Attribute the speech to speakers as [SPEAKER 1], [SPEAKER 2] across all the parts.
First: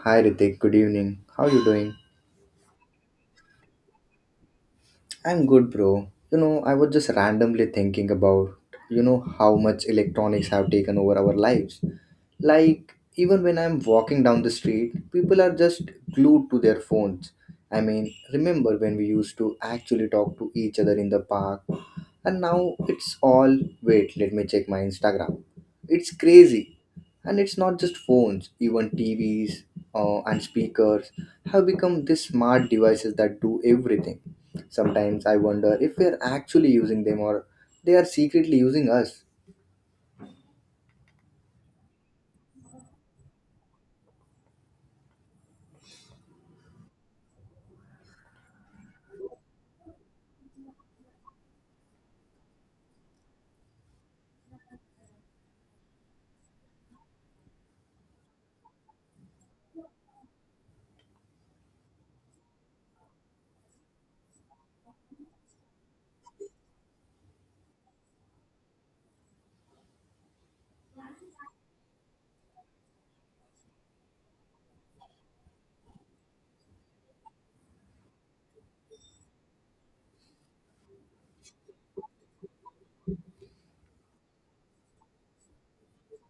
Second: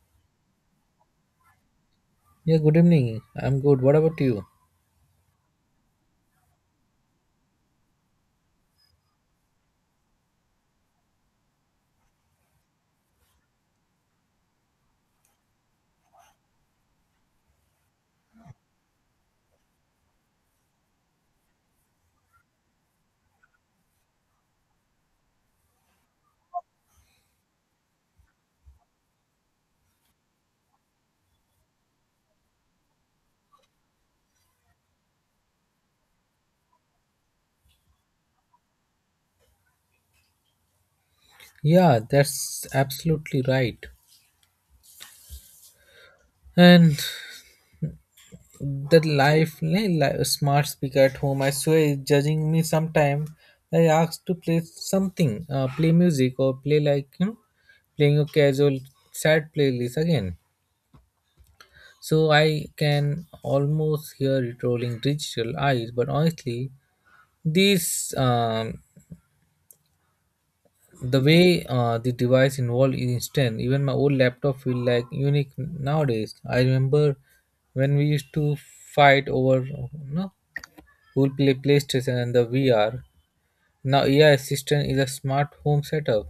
[SPEAKER 1] Hi Ritik, good evening. How you doing?
[SPEAKER 2] Yeah, good evening. I'm good. What about you?
[SPEAKER 1] I'm good, bro. I was just randomly thinking about, how much electronics have taken over our lives. Like, even when I'm walking down the street, people are just glued to their phones. I mean, remember when we used to actually talk to each other in the park? And now it's all, wait, let me check my Instagram. It's crazy. And it's not just phones, even TVs and speakers have become these smart devices that do everything. Sometimes I wonder if we are actually using them or they are secretly using us.
[SPEAKER 2] Yeah, that's absolutely right. And the life, smart speaker at home, I swear, is judging me sometime. I asked to play something, play music or play like, you know, playing a casual sad playlist again. So I can almost hear it rolling digital eyes. But honestly, these um, the way the device involved is instant. Even my old laptop feel like unique nowadays. I remember when we used to fight over, no, who will play PlayStation and the VR. Now AI assistant is a smart home setup.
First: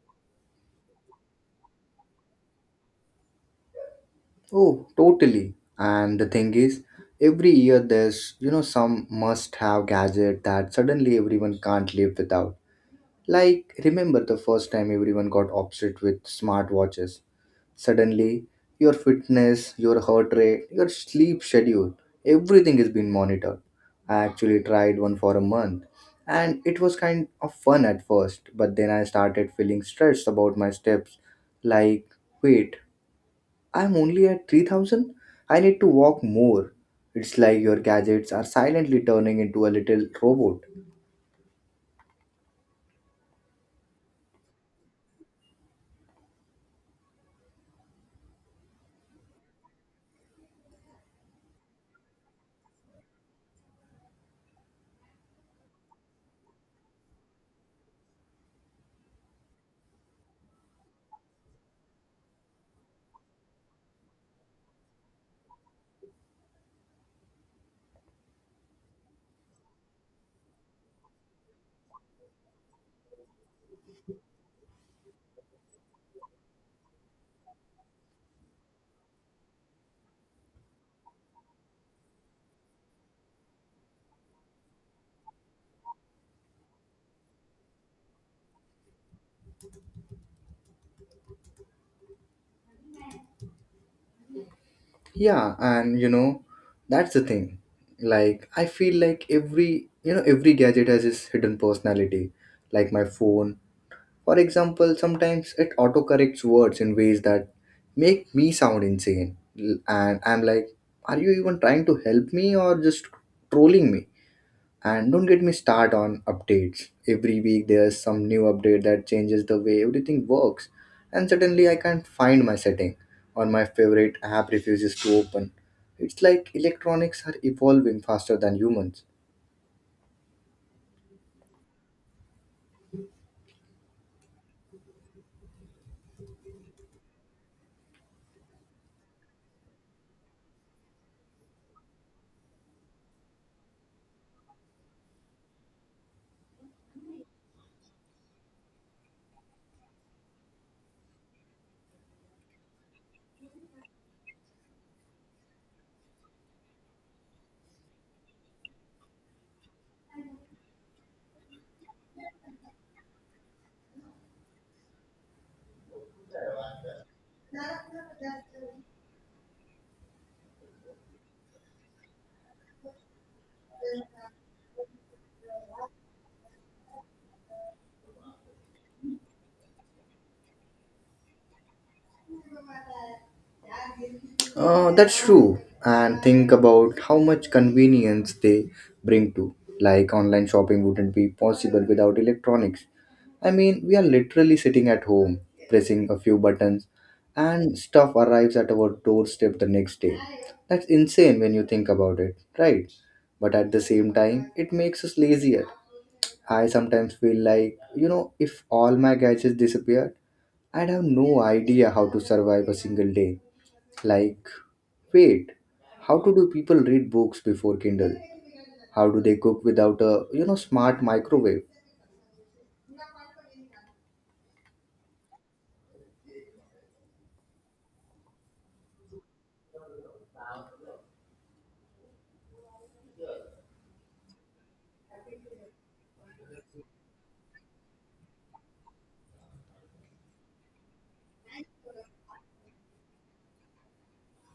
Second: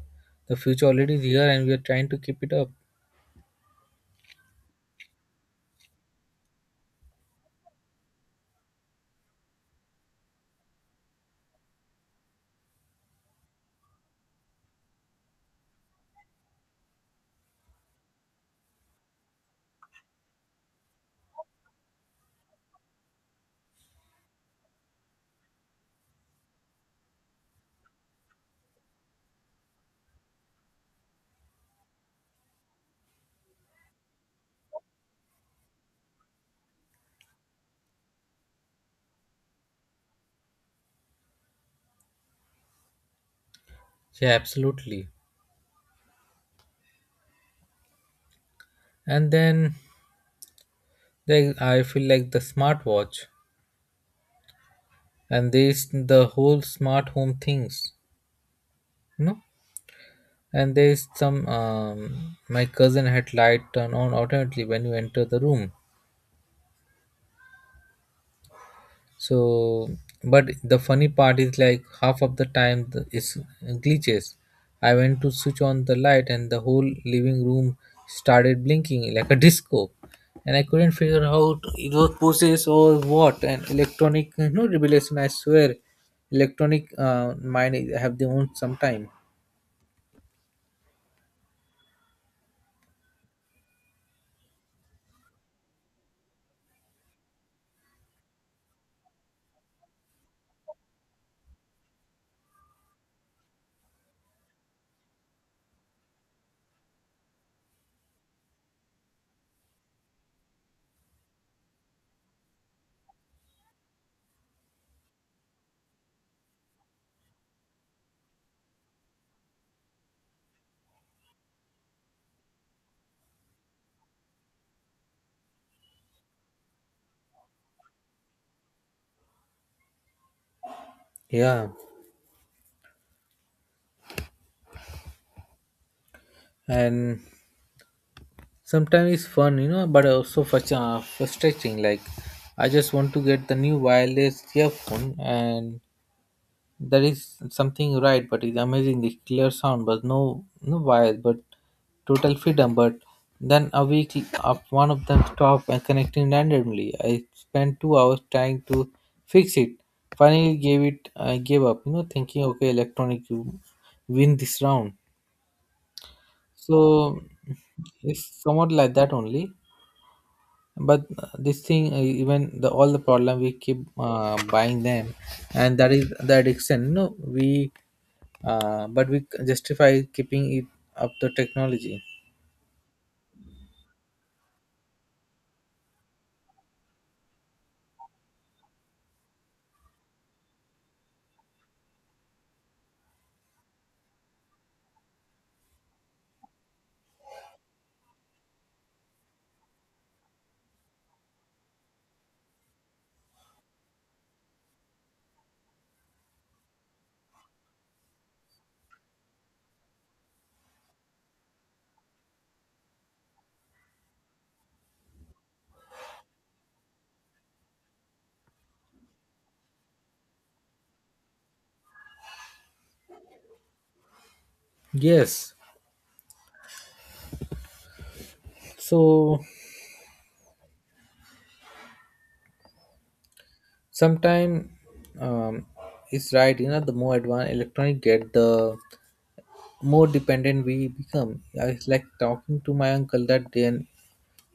[SPEAKER 2] The future already is here, and we are trying to keep it up.
[SPEAKER 1] Oh, totally. And the thing is, every year there's some must have gadget that suddenly everyone can't live without. Like, remember the first time everyone got obsessed with smartwatches? Suddenly, your fitness, your heart rate, your sleep schedule, everything is being monitored. I actually tried one for a month and it was kind of fun at first, but then I started feeling stressed about my steps. Like, wait, I'm only at 3000? I need to walk more. It's like your gadgets are silently turning into a little robot.
[SPEAKER 2] Yeah, absolutely. And then there, I feel like the smartwatch and this the whole smart home things. No. And there is some my cousin had light turned on automatically when you enter the room. So but the funny part is like half of the time it's glitches. I went to switch on the light, and the whole living room started blinking like a disco, and I couldn't figure out it was process or what. And electronic, no revelation, I swear. Electronic mind have their own sometime.
[SPEAKER 1] Yeah, and that's the thing. Like, I feel like every, every gadget has its hidden personality. Like my phone, for example, sometimes it autocorrects words in ways that make me sound insane. And I'm like, are you even trying to help me or just trolling me? And don't get me start on updates. Every week there's some new update that changes the way everything works. And suddenly I can't find my setting or my favorite app refuses to open. It's like electronics are evolving faster than humans.
[SPEAKER 2] Yeah, and sometimes it's fun, you know, but also frustrating. Like, I just want to get the new wireless earphone, and there is something right, but it's amazing, the clear sound, but no wires, but total freedom. But then a week up, one of them stopped and connecting randomly. I spent 2 hours trying to fix it. Finally gave it, I gave up, you know, thinking okay, electronic, you win this round. So it's somewhat like that only. But this thing, even the all the problem, we keep buying them. And that is the addiction, no, we but we justify keeping it up, the technology.
[SPEAKER 1] That's true. And think about how much convenience they bring to. Like, online shopping wouldn't be possible without electronics. I mean, we are literally sitting at home, pressing a few buttons, and stuff arrives at our doorstep the next day. That's insane when you think about it, right? But at the same time, it makes us lazier. I sometimes feel like, if all my gadgets disappeared, I'd have no idea how to survive a single day. Like, wait, how do people read books before Kindle? How do they cook without a, smart microwave?
[SPEAKER 2] Yes, so sometime, um, it's right, you know, the more advanced electronic get, the more dependent we become. I was like talking to my uncle that day, and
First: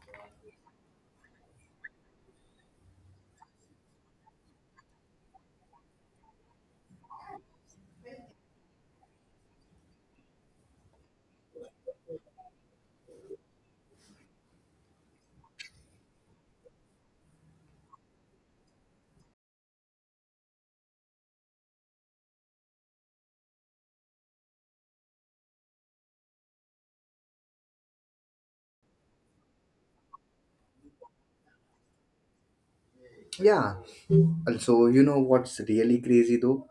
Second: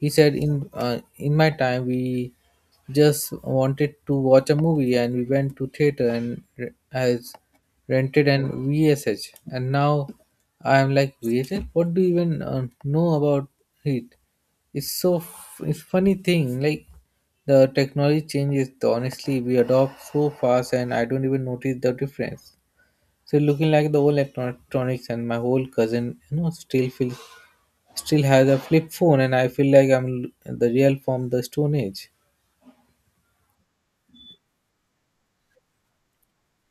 [SPEAKER 2] he said, in my time, we just wanted to watch a movie, and we went to theater and has rented an VSH, and now I am like VSH. What do you even know about it? It's it's funny thing like." The technology changes, honestly, we adopt so fast, and I don't even notice the difference. So looking like the old electronics and my whole cousin, you know, still feels still have the flip phone, and I feel like the real from the stone age.
[SPEAKER 1] Yeah. Also, you know what's really crazy though?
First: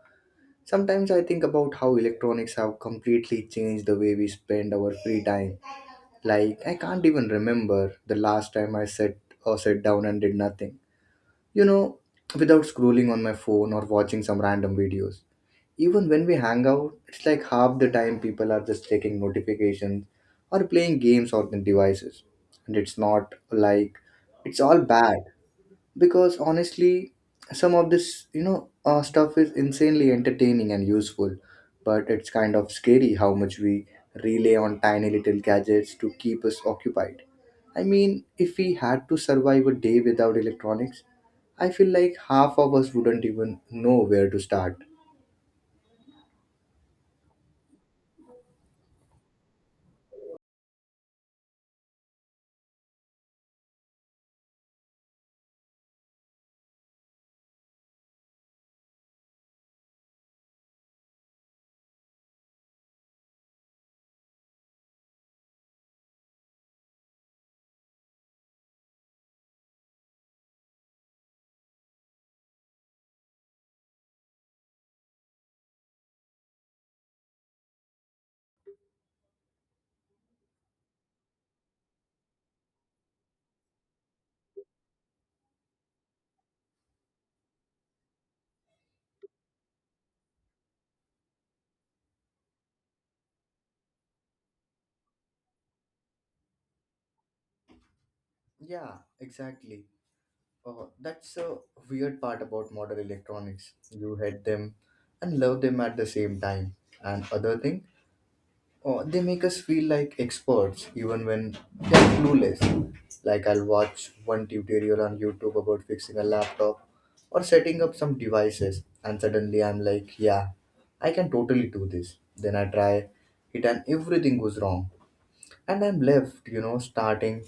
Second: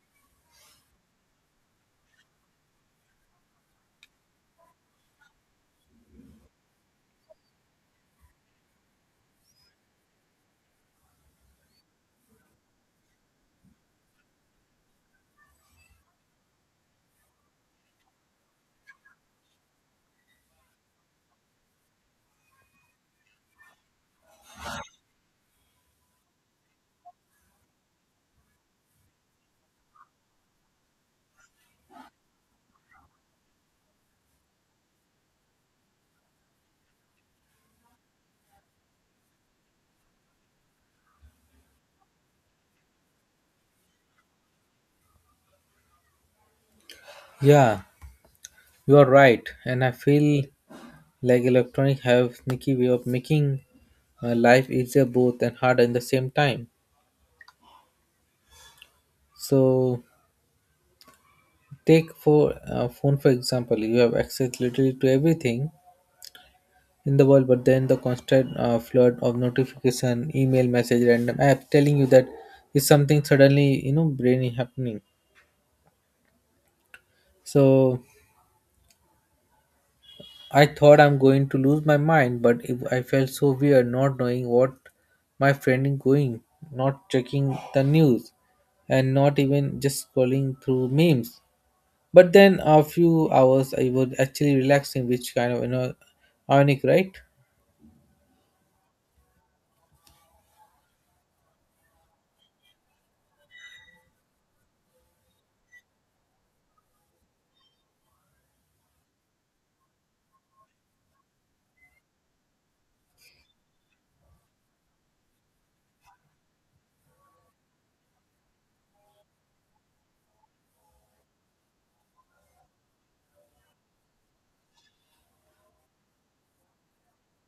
[SPEAKER 1] Sometimes I think about how electronics have completely changed the way we spend our free time. Like, I can't even remember the last time I sat or sat down and did nothing. You know, without scrolling on my phone or watching some random videos. Even when we hang out, it's like half the time people are just checking notifications or playing games on their devices. And it's not like it's all bad because honestly, some of this, stuff is insanely entertaining and useful, but it's kind of scary how much we rely on tiny little gadgets to keep us occupied. I mean, if we had to survive a day without electronics, I feel like half of us wouldn't even know where to start.
[SPEAKER 2] Yeah, you are right. And I feel like electronic have sneaky way of making life easier, both and harder in the same time. So take for phone for example, you have access literally to everything in the world. But then the constant flood of notification, email message, random app telling you that is something suddenly, you know, brainy happening. So I thought I'm going to lose my mind, but it, I felt so weird not knowing what my friend is going, not checking the news, and not even just scrolling through memes. But then a few hours I was actually relaxing, which kind of, you know, ironic, right?
[SPEAKER 1] Yeah, exactly. That's a weird part about modern electronics. You hate them and love them at the same time. And other thing, they make us feel like experts even when they're clueless. Like, I'll watch one tutorial on YouTube about fixing a laptop or setting up some devices, and suddenly I'm like, yeah, I can totally do this. Then I try it and everything goes wrong. And I'm left, starting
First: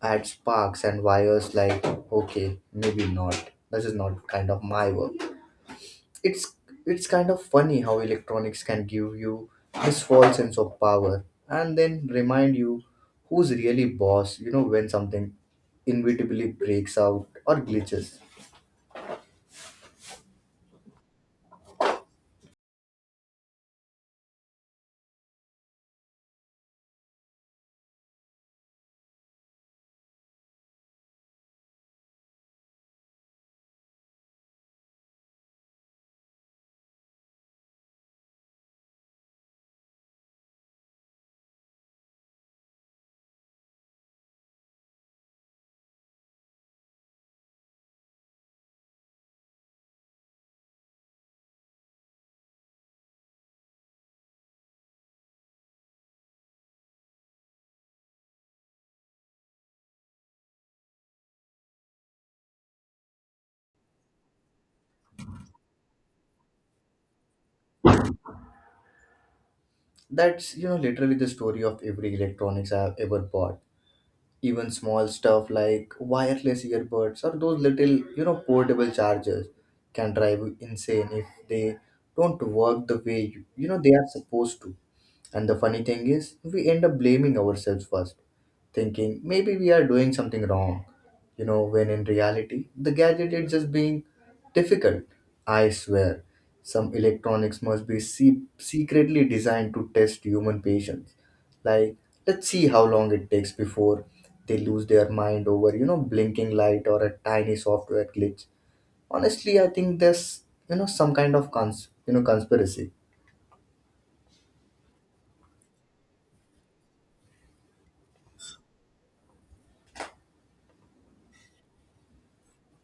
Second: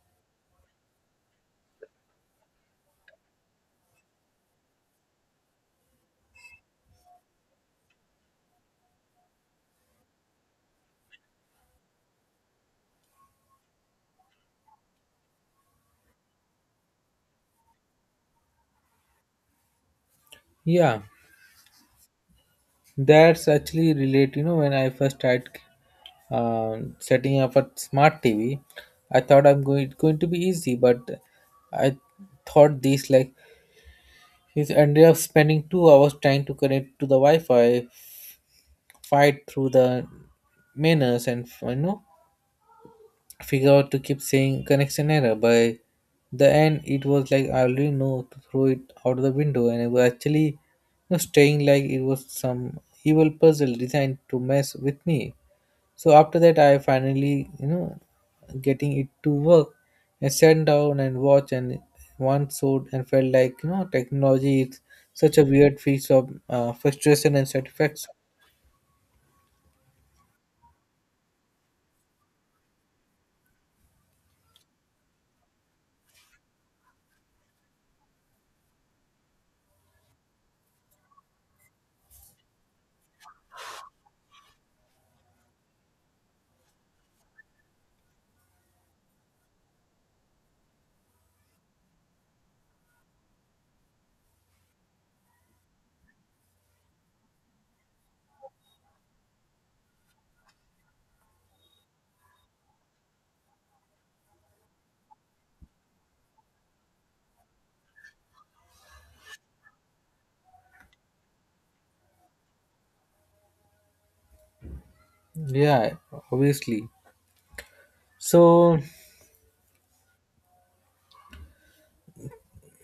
[SPEAKER 1] add sparks and wires like, okay, maybe not, this is not kind of my work. it's it's kind of funny how electronics can give you this false sense of power and then remind you who's really boss, when something inevitably breaks out or glitches.
[SPEAKER 2] Yeah, that's actually relate. You know, when I first tried, setting up a smart TV, I thought I'm going to be easy, but I thought this like he ended up spending 2 hours trying to connect to the Wi-Fi, fight through the manners, and you know, figure out to keep saying connection error. By the end, it was like I already know to throw it out of the window, and it was actually, you know, staying like it was some evil puzzle designed to mess with me. So after that, I finally, you know, getting it to work, I sat down and watched and one showed and felt like, you know, technology is such a weird mix of frustration and satisfaction.
[SPEAKER 1] That's literally the story of every electronics I have ever bought. Even small stuff like wireless earbuds or those little portable chargers can drive you insane if they don't work the way you, you know they are supposed to. And the funny thing is we end up blaming ourselves first, thinking maybe we are doing something wrong, when in reality the gadget is just being difficult. I swear some electronics must be secretly designed to test human patience. Like, let's see how long it takes before they lose their mind over, blinking light or a tiny software glitch. Honestly, I think there's, some kind of conspiracy.
[SPEAKER 2] Yeah, obviously. So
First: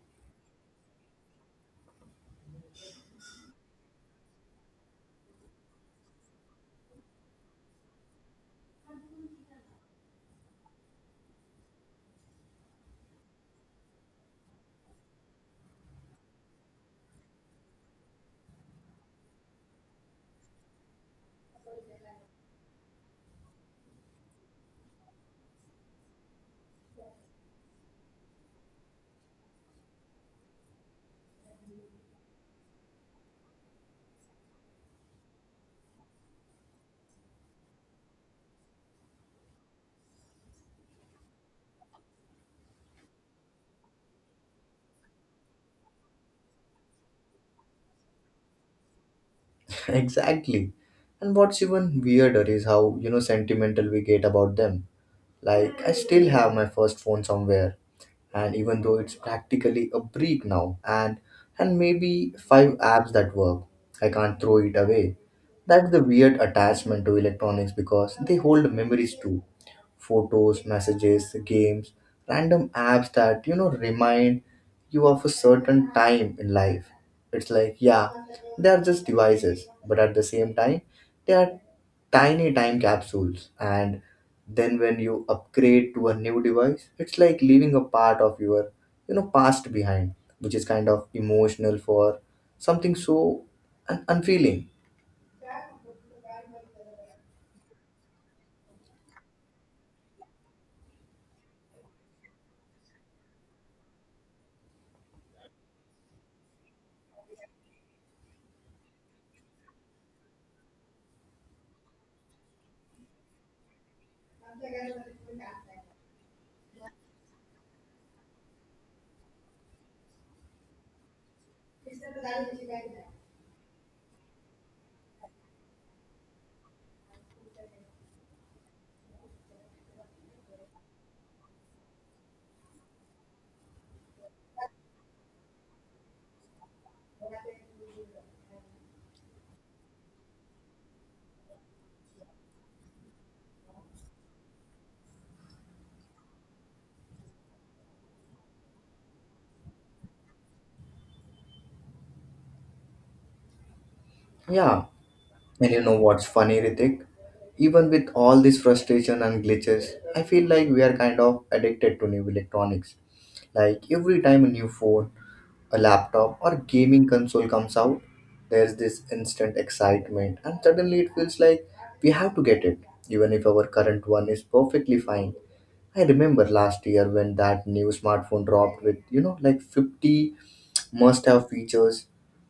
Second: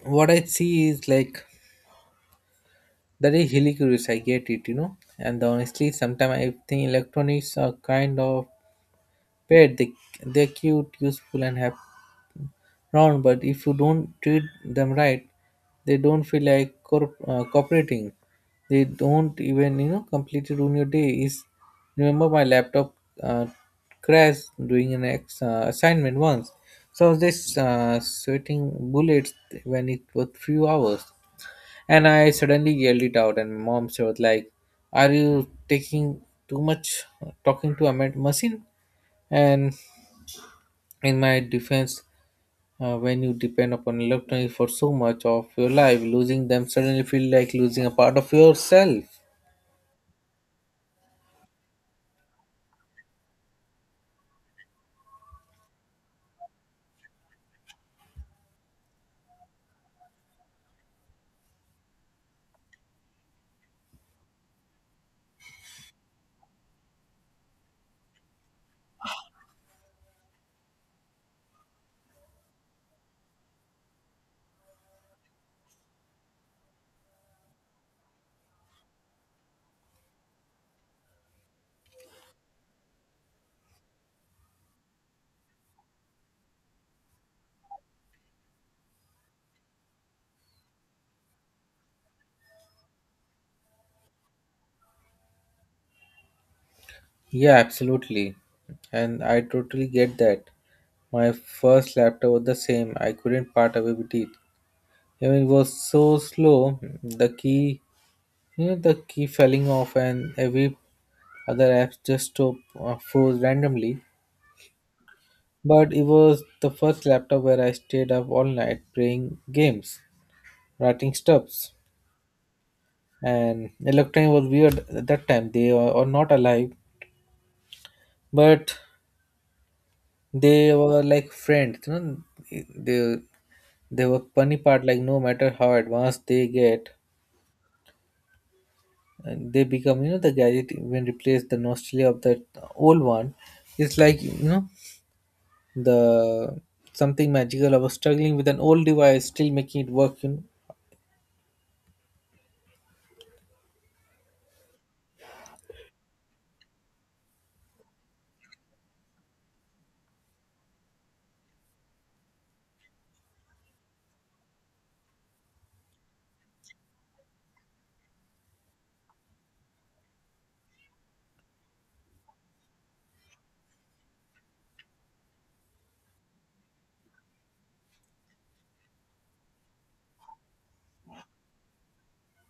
[SPEAKER 2] what I see is like that is really curious. I get it, you know. And honestly, sometimes I think electronics are kind of pet. They're cute, useful, and happy round. But if you don't treat them right, they don't feel like cooperating. They don't even, you know, completely ruin your day. Is remember my laptop uh, crashed doing an assignment once. So I was just sweating bullets when it was few hours, and I suddenly yelled it out, and mom said like, "Are you taking too much talking to a machine?" And in my defense, when you depend upon electronics for so much of your life, losing them suddenly feel like losing a part of yourself.
[SPEAKER 1] Exactly. And what's even weirder is how, sentimental we get about them. Like, I still have my first phone somewhere and even though it's practically a break now and maybe five apps that work, I can't throw it away. That's the weird attachment to electronics because they hold memories too. Photos, messages, games, random apps that remind you of a certain time in life. It's like, yeah, they are just devices, but at the same time, they are tiny time capsules. And then when you upgrade to a new device, it's like leaving a part of your, past behind, which is kind of emotional for something so unfeeling.
[SPEAKER 2] Yeah, absolutely. And I totally get that. My first laptop was the same. I couldn't part away with it. Even it was so slow, the key, you know, the key falling off, and every other app just stop, froze randomly. But it was the first laptop where I stayed up all night playing games, writing stuffs, and electronic was weird at that time. Were not alive, but they were like friends, you know. They they were funny part. Like, no matter how advanced they get and they become, you know, the gadget even replace the nostalgia of that old one. It's like, you know, the something magical. I was struggling with an old device, still making it work, you know.
[SPEAKER 1] Yeah. And you know what's funny, Ritik? Even with all this frustration and glitches, I feel like we are kind of addicted to new electronics. Like every time a new phone, a laptop, or gaming console comes out, there's this instant excitement, and suddenly it feels like we have to get it, even if our current one is perfectly fine. I remember last year when that new smartphone dropped with, like 50 must-have features,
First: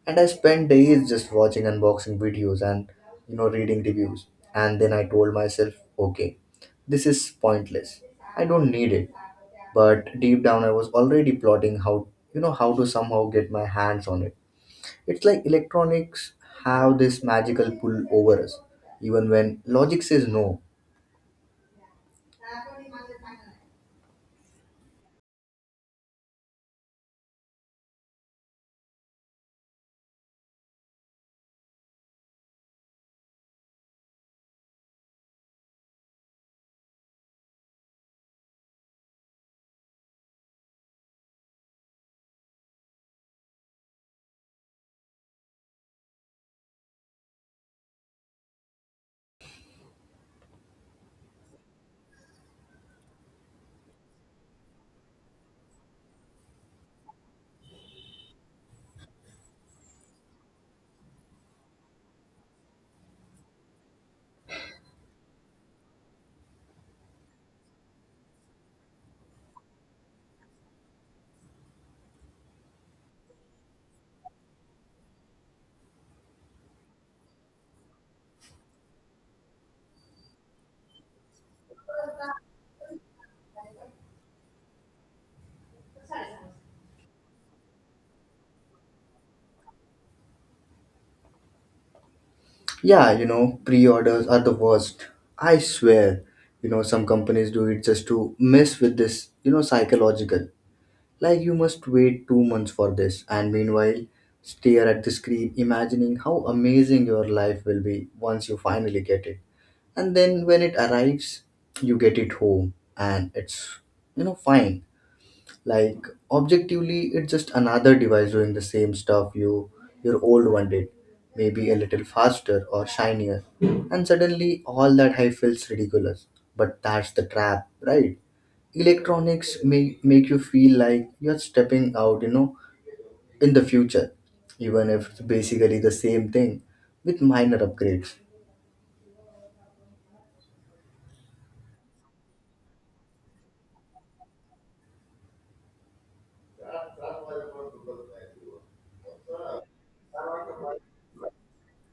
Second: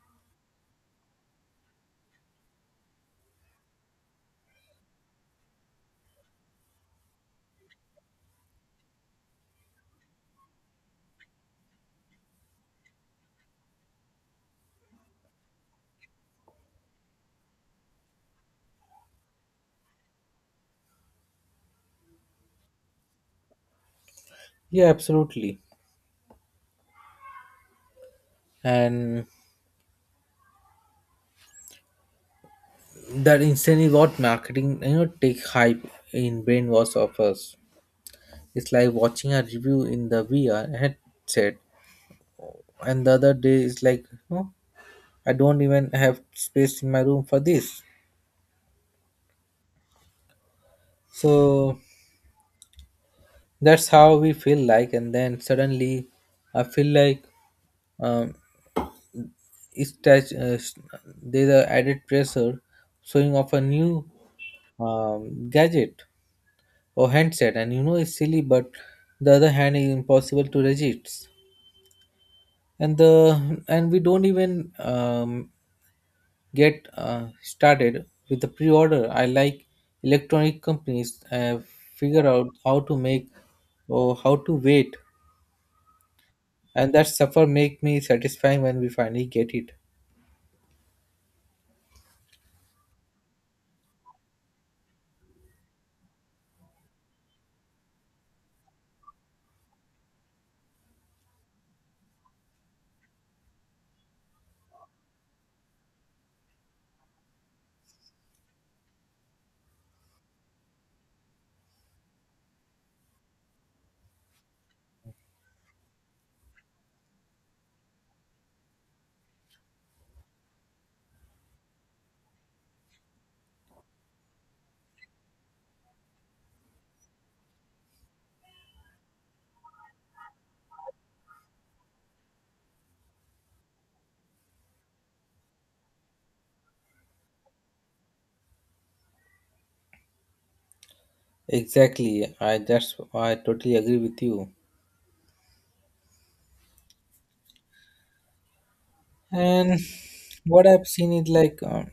[SPEAKER 1] and I spent days just watching unboxing videos and reading reviews. And then I told myself, okay, this is pointless. I don't need it. But deep down, I was already plotting how how to somehow get my hands on it. It's like electronics have this magical pull over us, even when logic says no.
[SPEAKER 2] Yeah, absolutely. And that instantly got marketing, you know, take hype in brainwash of us. It's like watching a review in the VR headset, and the other day it's like, no, I don't even have space in my room for this. So that's how we feel like. And then suddenly I feel like, um, it's touch, there's a added pressure showing off a new gadget or handset, and you know it's silly, but the other hand is impossible to resist. And the and we don't even get started with the pre-order. I like electronic companies figure out how to make or how to wait, and that suffer make me satisfying when we finally get it.
[SPEAKER 1] Yeah, pre-orders are the worst. I swear, some companies do it just to mess with this, psychological. Like, you must wait 2 months for this, and meanwhile, stare at the screen, imagining how amazing your life will be once you finally get it. And then when it arrives, you get it home, and it's fine. Like, objectively, it's just another device doing the same stuff your old one did, maybe a little faster or shinier. And suddenly, all that high feels ridiculous. But that's the trap, right? Electronics may make you feel like you're stepping out, in the future, even if it's basically the same thing with minor upgrades.
[SPEAKER 2] Exactly, I totally agree with you. And what I've seen is like,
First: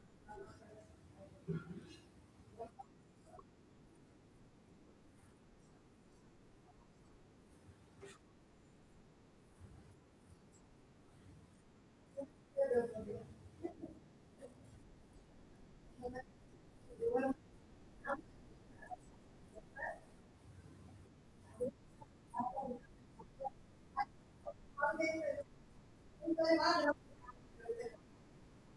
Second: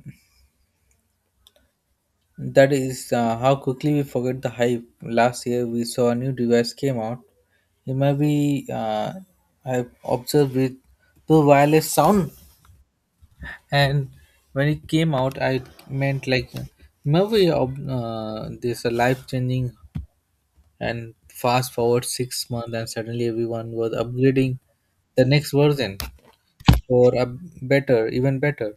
[SPEAKER 2] that is how quickly we forget the hype. Last year we saw a new device came out. It might be I've observed with the wireless sound, and when it came out, I meant like movie of this life changing. And fast forward 6 months, and suddenly everyone was upgrading the next version for a better, even better.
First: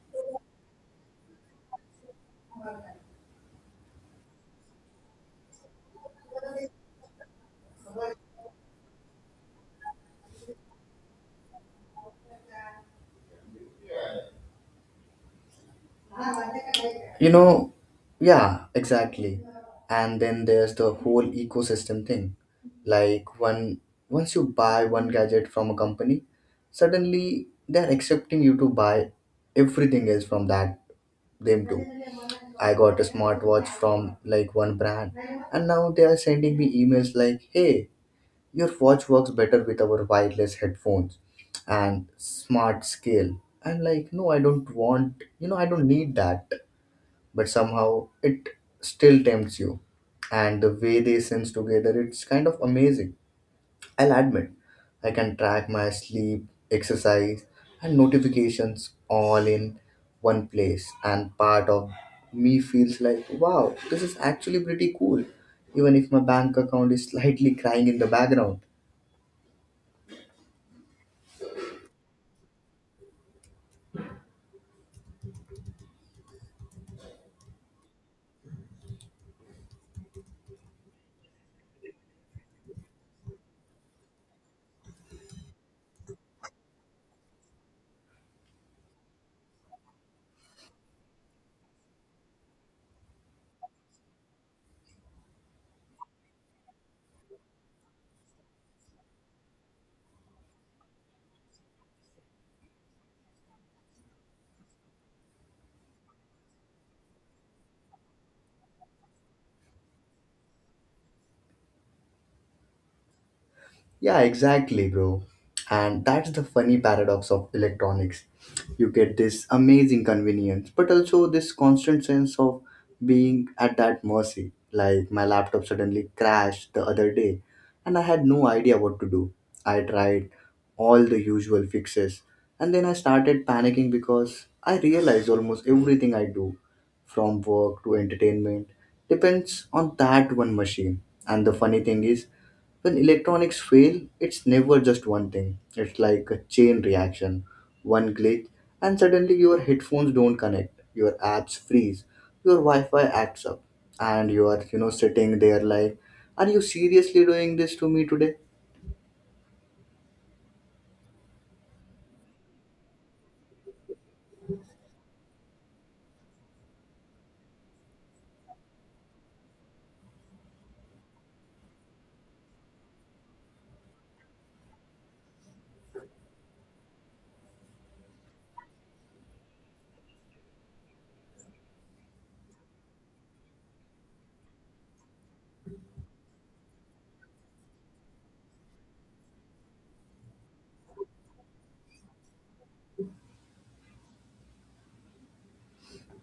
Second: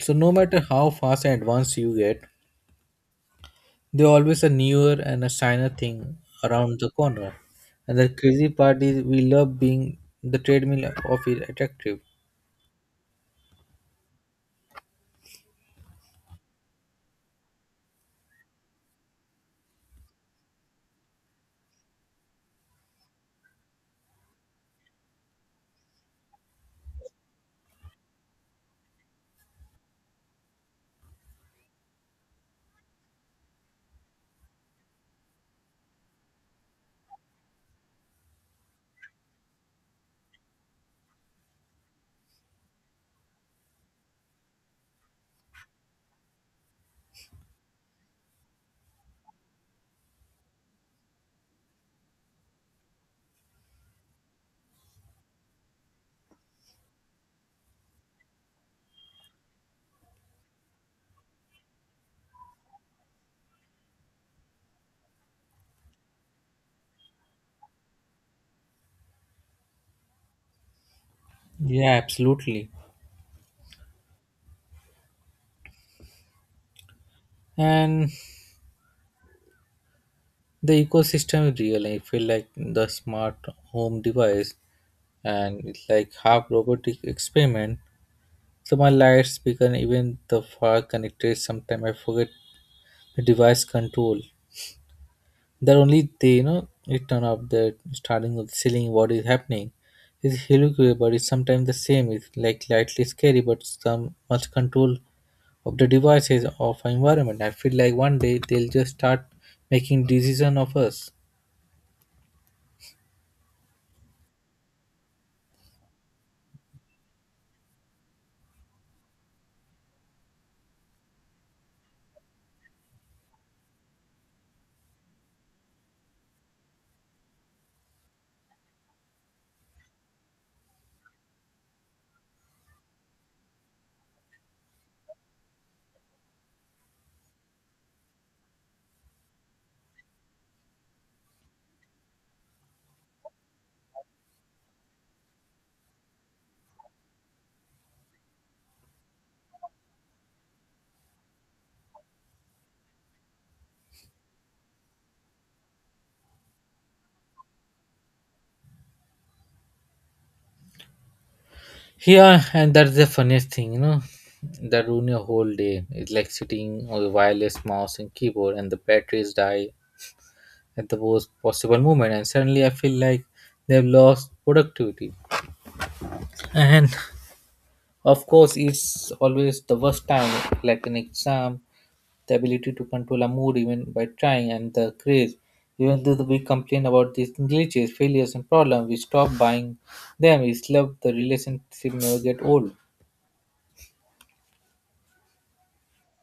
[SPEAKER 2] So no matter how fast and advanced you get, there always a newer and a shiner thing around the corner. And the crazy part is we love being the treadmill of it attractive.
[SPEAKER 1] You know, yeah, exactly. And then there's the whole ecosystem thing. Like, one once you buy one gadget from a company, suddenly they're accepting you to buy everything else from that them too. I got a smartwatch from like one brand, and now they are sending me emails like, "Hey, your watch works better with our wireless headphones and smart scale." I'm like, "No, I don't want. You know, I don't need that." But somehow it still tempts you. And the way they sense together, it's kind of amazing. I'll admit, I can track my sleep, exercise, and notifications all in one place, and part of me feels like, wow, this is actually pretty cool, even if my bank account is slightly crying in the background.
[SPEAKER 2] Yeah, absolutely. And the ecosystem is real. I feel like the smart home device, and it's like half robotic experiment. So my lights speaker, even the far connected, sometimes I forget the device control that only they, you know, it turn up the starting of the ceiling. What is happening? It's hilarious. But it's sometimes the same. It's like slightly scary, but some much control of the devices of our environment. I feel like one day they'll just start making decision of us.
[SPEAKER 1] Yeah, exactly, bro. And that's the funny paradox of electronics. You get this amazing convenience, but also this constant sense of being at that mercy. Like my laptop suddenly crashed the other day, and I had no idea what to do. I tried all the usual fixes, and then I started panicking because I realized almost everything I do, from work to entertainment, depends on that one machine. And the funny thing is, when electronics fail, it's never just one thing. It's like a chain reaction. One glitch, and suddenly your headphones don't connect, your apps freeze, your Wi-Fi acts up, and you are, sitting there like, are you seriously doing this to me today?
[SPEAKER 2] Yeah, and that's the funniest thing, you know, that ruin your whole day. It's like sitting on a wireless mouse and keyboard, and the batteries die at the worst possible moment, and suddenly I feel like they've lost productivity. And of course, it's always the worst time, like an exam, the ability to control a mood even by trying, and the craze. Even though we complain about these glitches, failures, and problems, we stop buying them. We love the relationship, never get old.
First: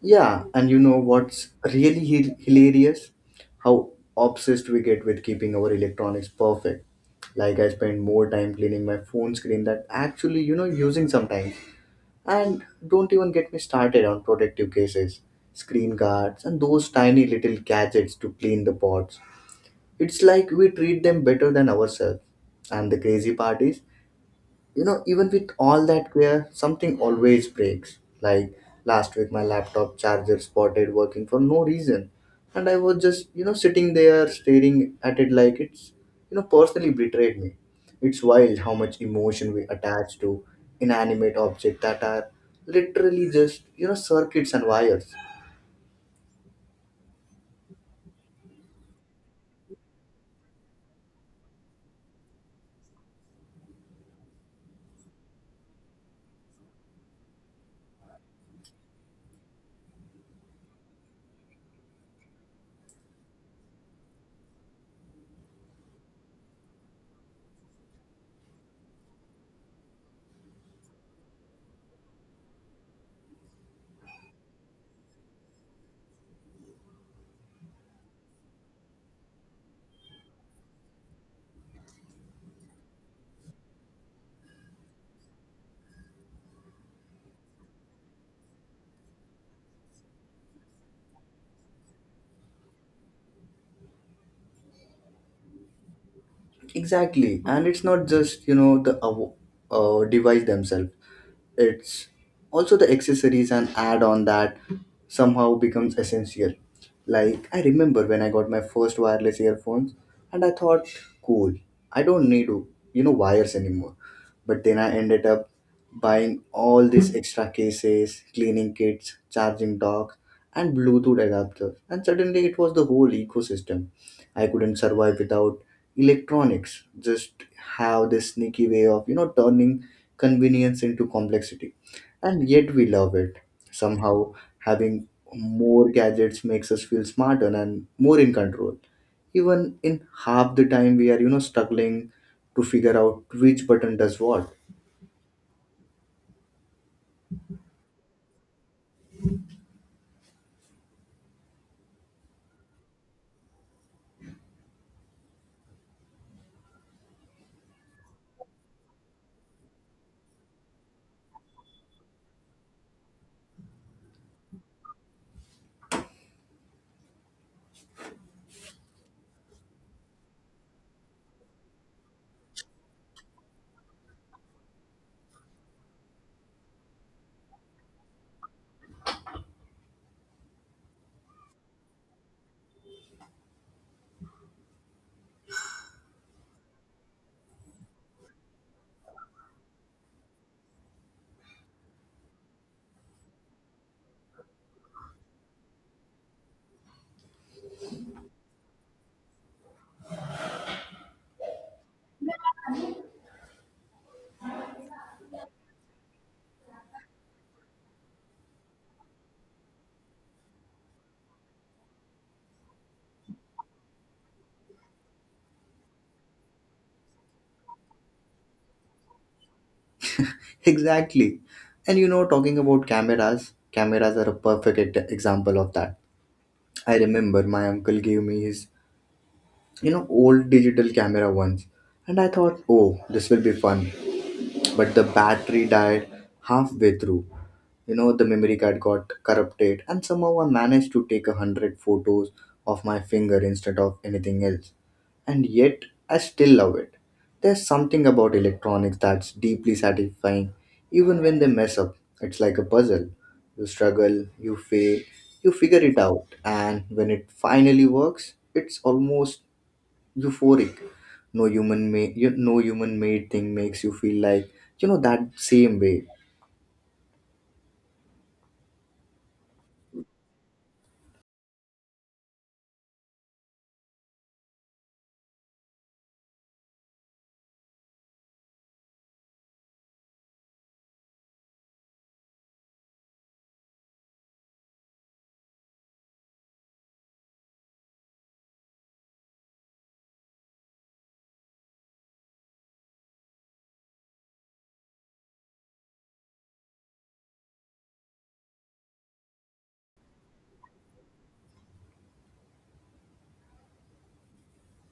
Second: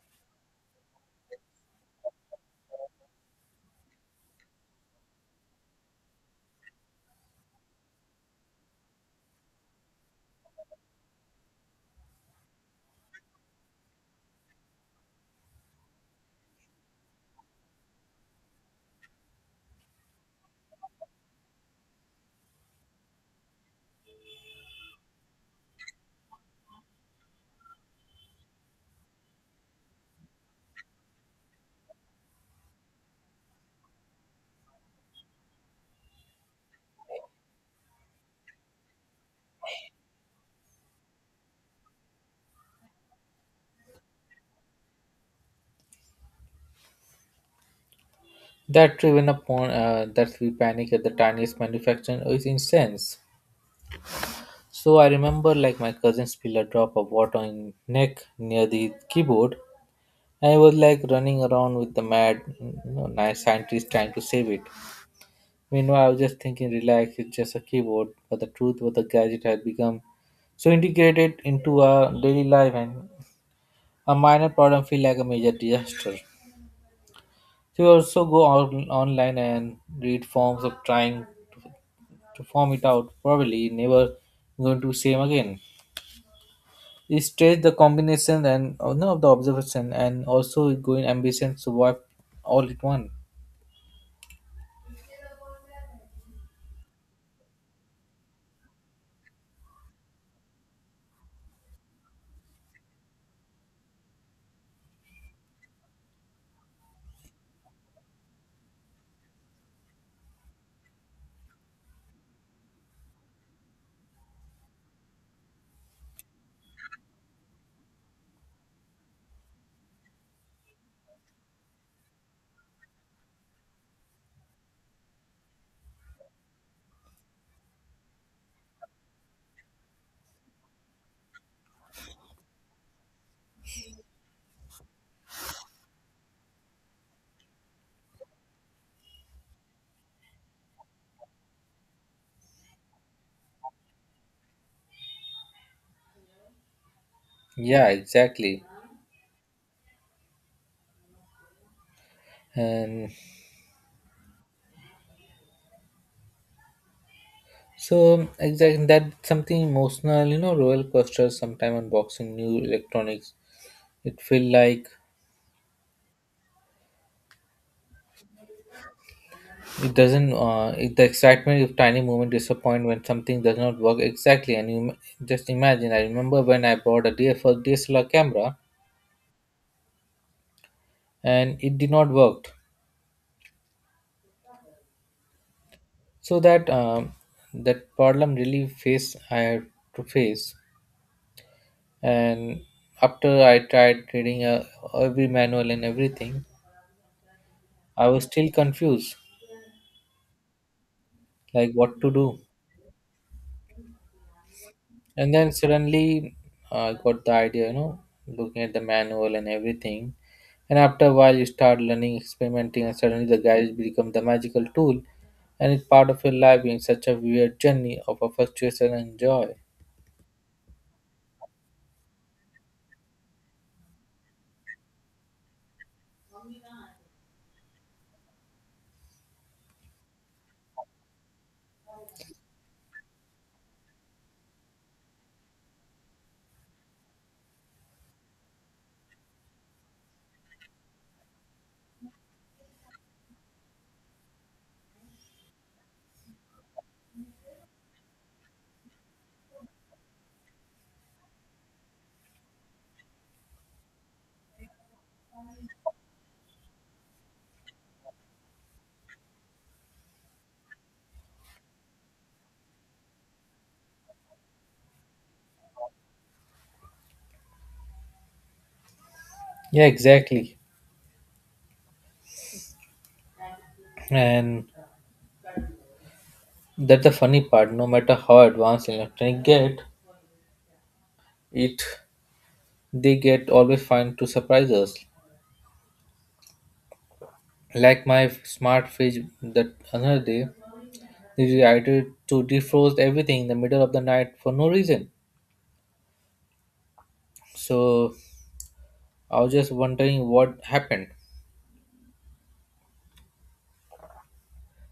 [SPEAKER 1] Yeah, and you know what's really hilarious? How obsessed we get with keeping our electronics perfect. Like, I spend more time cleaning my phone screen than actually, using sometimes. And don't even get me started on protective cases, screen guards, and those tiny little gadgets to clean the pots. It's like we treat them better than ourselves. And the crazy part is, even with all that gear, something always breaks. Like last week my laptop charger spotted working for no reason, and I was just sitting there staring at it like it's personally betrayed me. It's wild how much emotion we attach to inanimate objects that are literally just circuits and wires.
[SPEAKER 2] That driven upon that we panic at the tiniest manufacture is incense. So I remember like my cousin spilled a drop of water in neck near the keyboard, and I was like running around with the mad, you know, nice scientist trying to save it. Meanwhile, I was just thinking relax, it's just a keyboard. But the truth was the gadget had become so integrated into our daily life, and a minor problem feel like a major disaster. So we also go on online and read forms of trying to form it out. Probably never going to same again. It stretch the combination and, no, of the observation, and also it going ambition to work all at one.
[SPEAKER 1] Exactly. And it's not just the device themselves. It's also the accessories and add on that somehow becomes essential. Like, I remember when I got my first wireless earphones and I thought, cool, I don't need, wires anymore. But then I ended up buying all these extra cases, cleaning kits, charging dock, and Bluetooth adapter. And suddenly it was the whole ecosystem. I couldn't survive without electronics. Just have this sneaky way of, turning convenience into complexity. And yet we love it. Somehow having more gadgets makes us feel smarter and more in control, even in half the time we are struggling to figure out which button does what.
[SPEAKER 2] Yeah, exactly. And so exactly that something emotional, you know, roller coaster sometime unboxing new electronics. It feel like it doesn't, it, the excitement of tiny moment disappoint when something does not work exactly. And just imagine, I remember when I bought a DSLR, first DSLR camera, and it did not work. So that, that problem really face I had to face. And after I tried reading every manual and everything, I was still confused like what to do. And then suddenly, I got the idea, you know, looking at the manual and everything. And after a while you start learning experimenting, and suddenly the garage becomes the magical tool, and it's part of your life in such a weird journey of a frustration and joy.
[SPEAKER 1] Exactly. And talking about cameras are a perfect example of that. I remember my uncle gave me his, old digital camera once, and I thought, oh, this will be fun. But the battery died halfway through. You know, the memory card got corrupted, and somehow I managed to take a hundred photos of my finger instead of anything else. And yet, I still love it. There's something about electronics that's deeply satisfying, even when they mess up. It's like a puzzle. You struggle, you fail, you figure it out, and when it finally works, it's almost euphoric. no human made no human made thing makes you feel like that same way.
[SPEAKER 2] Yeah, exactly. And that's the funny part. No matter how advanced electronic get, it they get always find to surprise us. Like my smart fridge that another day, they decided to defrost everything in the middle of the night for no reason. So I was just wondering what happened,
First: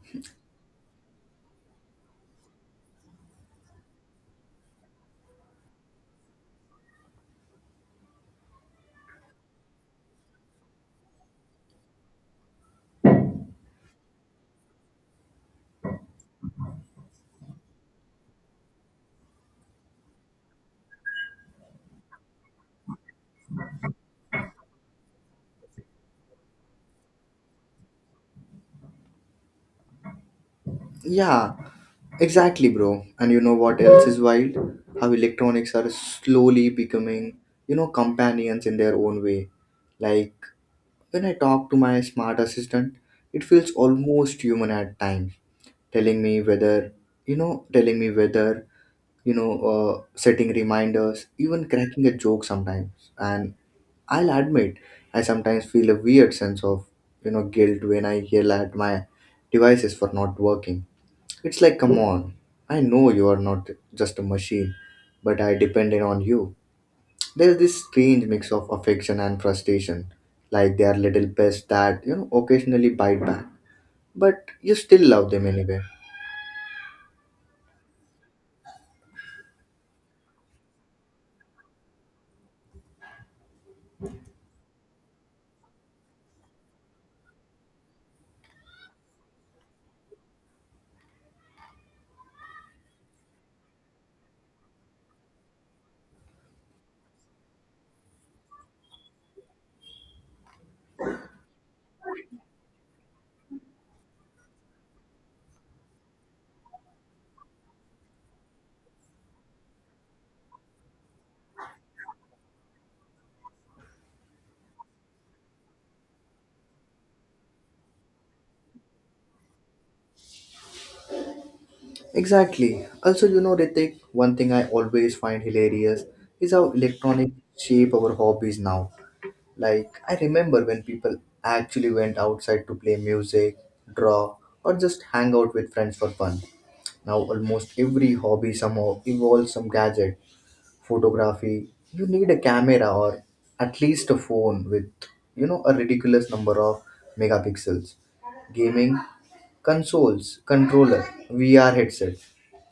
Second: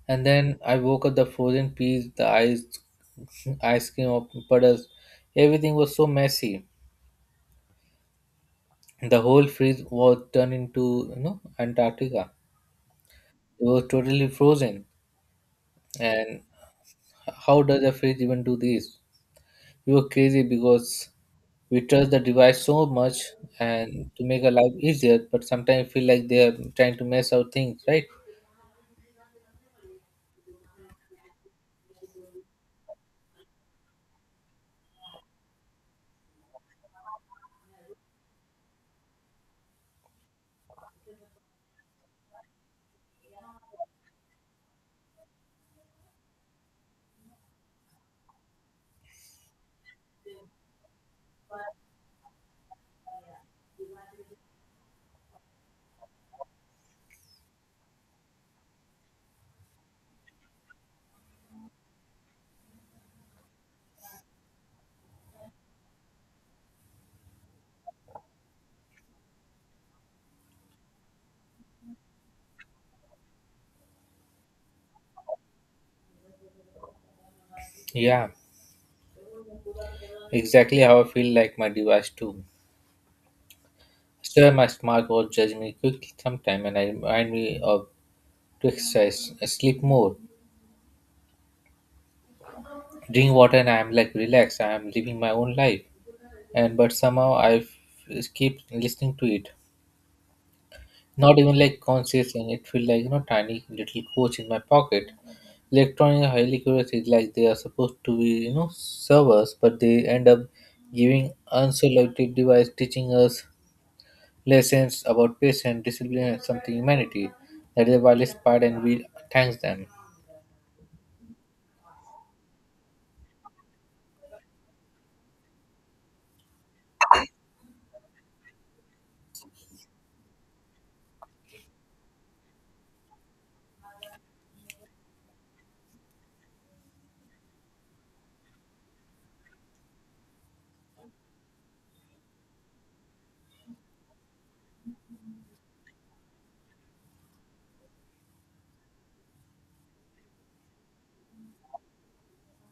[SPEAKER 2] and then I woke up, the frozen peas, ice cream of puddles, everything was so messy. The whole fridge was turned into, you know, Antarctica. It was totally frozen. And how does a fridge even do this? We were crazy because we trust the device so much and to make our life easier, but sometimes feel like they are trying to mess out things, right?
[SPEAKER 1] Yeah, exactly, bro. And you know what else is wild? How electronics are slowly becoming, companions in their own way. Like when I talk to my smart assistant, it feels almost human at times, telling me whether telling me whether, setting reminders, even cracking a joke sometimes. And I'll admit, I sometimes feel a weird sense of, guilt when I yell at my devices for not working. It's like, come on, I know you are not just a machine, but I depended on you. There's this strange mix of affection and frustration, like they are little pests that occasionally bite back, but you still love them anyway.
[SPEAKER 2] Yeah, exactly how I feel like my device too. Still, my smart watch judge me quickly sometime and I remind me of to exercise, sleep more, drink water, and I'm like relaxed. I'm living my own life. And but somehow I keep listening to it. Not even like conscious, and it feel like, you know, tiny little coach in my pocket. Electronic are highly curious. It's like they are supposed to be, you know, servers, but they end up giving unselected device teaching us lessons about patience, discipline, and something humanity. That is the wildest part, and we thanks them.
[SPEAKER 1] Exactly. Also, you know, Ritik, one thing I always find hilarious is how electronic shape our hobbies now. Like, I remember when people actually went outside to play music, draw, or just hang out with friends for fun. Now, almost every hobby somehow involves some gadget. Photography, you need a camera or at least a phone with, a ridiculous number of megapixels. Gaming consoles, controller, VR headset,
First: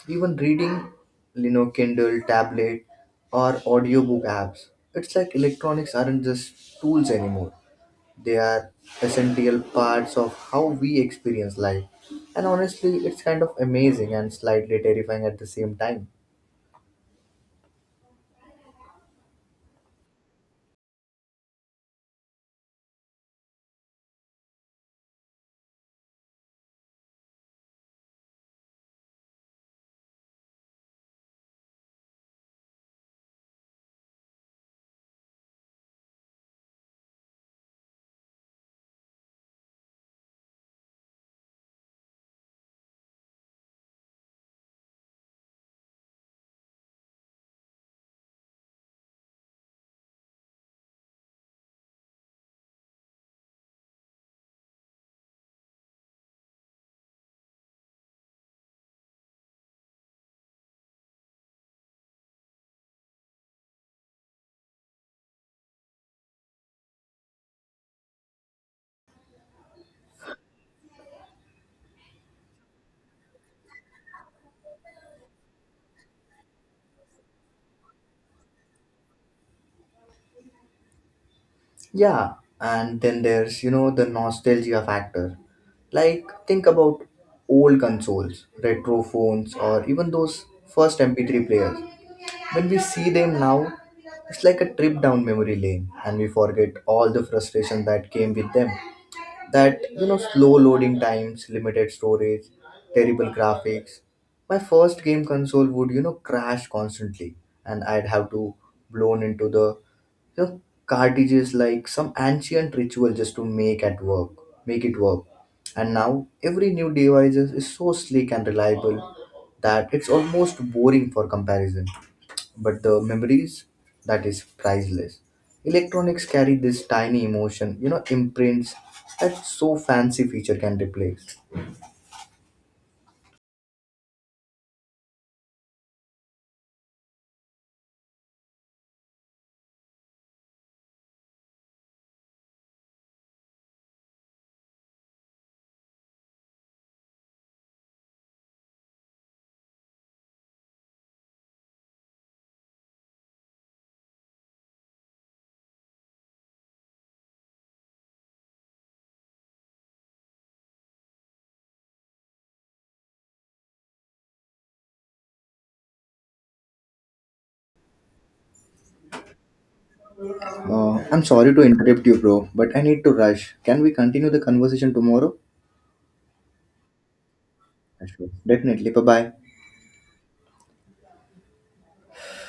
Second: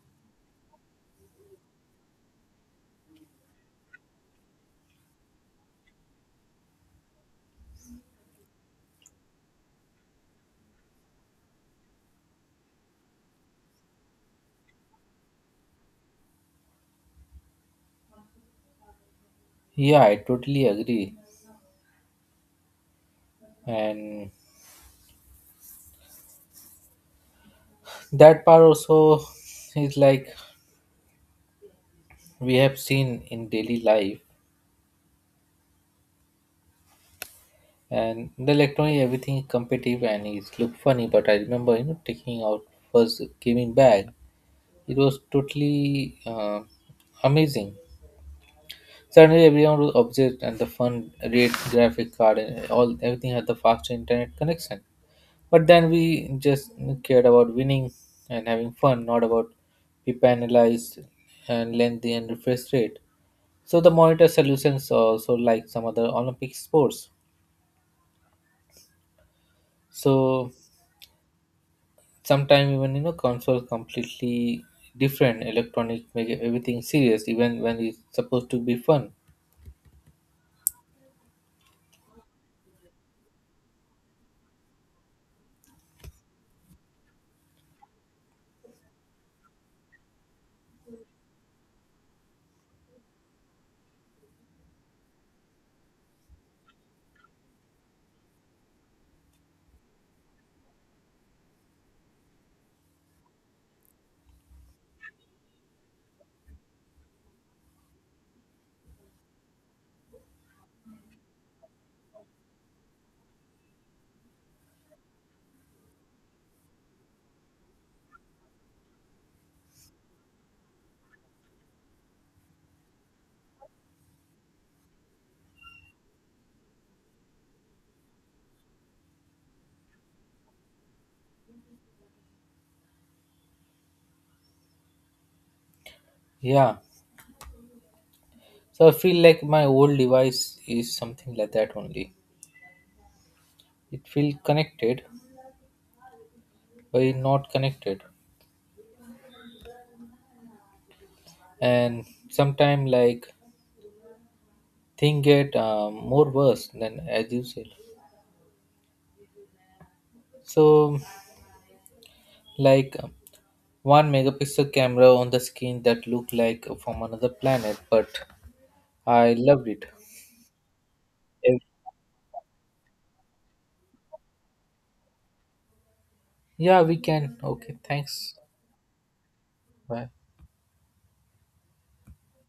[SPEAKER 1] even reading, Kindle, tablet, or audiobook apps. It's like electronics aren't just tools anymore. They are essential parts of how we experience life. And honestly, it's kind of amazing and slightly terrifying at the same time.
[SPEAKER 2] Yeah, I totally agree. And that part also is like we have seen in daily life. And the electronic everything is competitive, and it look funny. But I remember, you know, taking out first gaming bag, it was totally amazing. Suddenly everyone was obsessed, and the fun rate, graphic card, and all everything had the faster internet connection. But then we just cared about winning and having fun, not about be penalized and lengthy and refresh rate. So the monitor solutions are also like some other olympic sports. So sometimes even, you know, console completely different electronic make everything serious even when it's supposed to be fun.
[SPEAKER 1] Yeah, and then there's, the nostalgia factor. Like, think about old consoles, retro phones, or even those first MP3 players. When we see them now, it's like a trip down memory lane, and we forget all the frustration that came with them. That, slow loading times, limited storage, terrible graphics. My first game console would, crash constantly, and I'd have to blown into the, you know, cartridges like some ancient ritual just to make at make it work. And now every new device is so sleek and reliable that it's almost boring for comparison. But the memories, that is priceless. Electronics carry this tiny emotion, imprints that so fancy feature can replace.
[SPEAKER 2] Yeah. So I feel like my old device is something like that only. It feel connected, but it not connected. And sometimes like thing get more worse than as you said. So like, one megapixel camera on the screen that looked like from another planet, but I loved it.
[SPEAKER 1] I'm sorry to interrupt you, bro, but I need to rush. Can we continue the conversation tomorrow?
[SPEAKER 2] Yeah, we can. Okay,
[SPEAKER 1] Sure.
[SPEAKER 2] thanks.
[SPEAKER 1] Definitely. Bye bye.
[SPEAKER 2] Bye.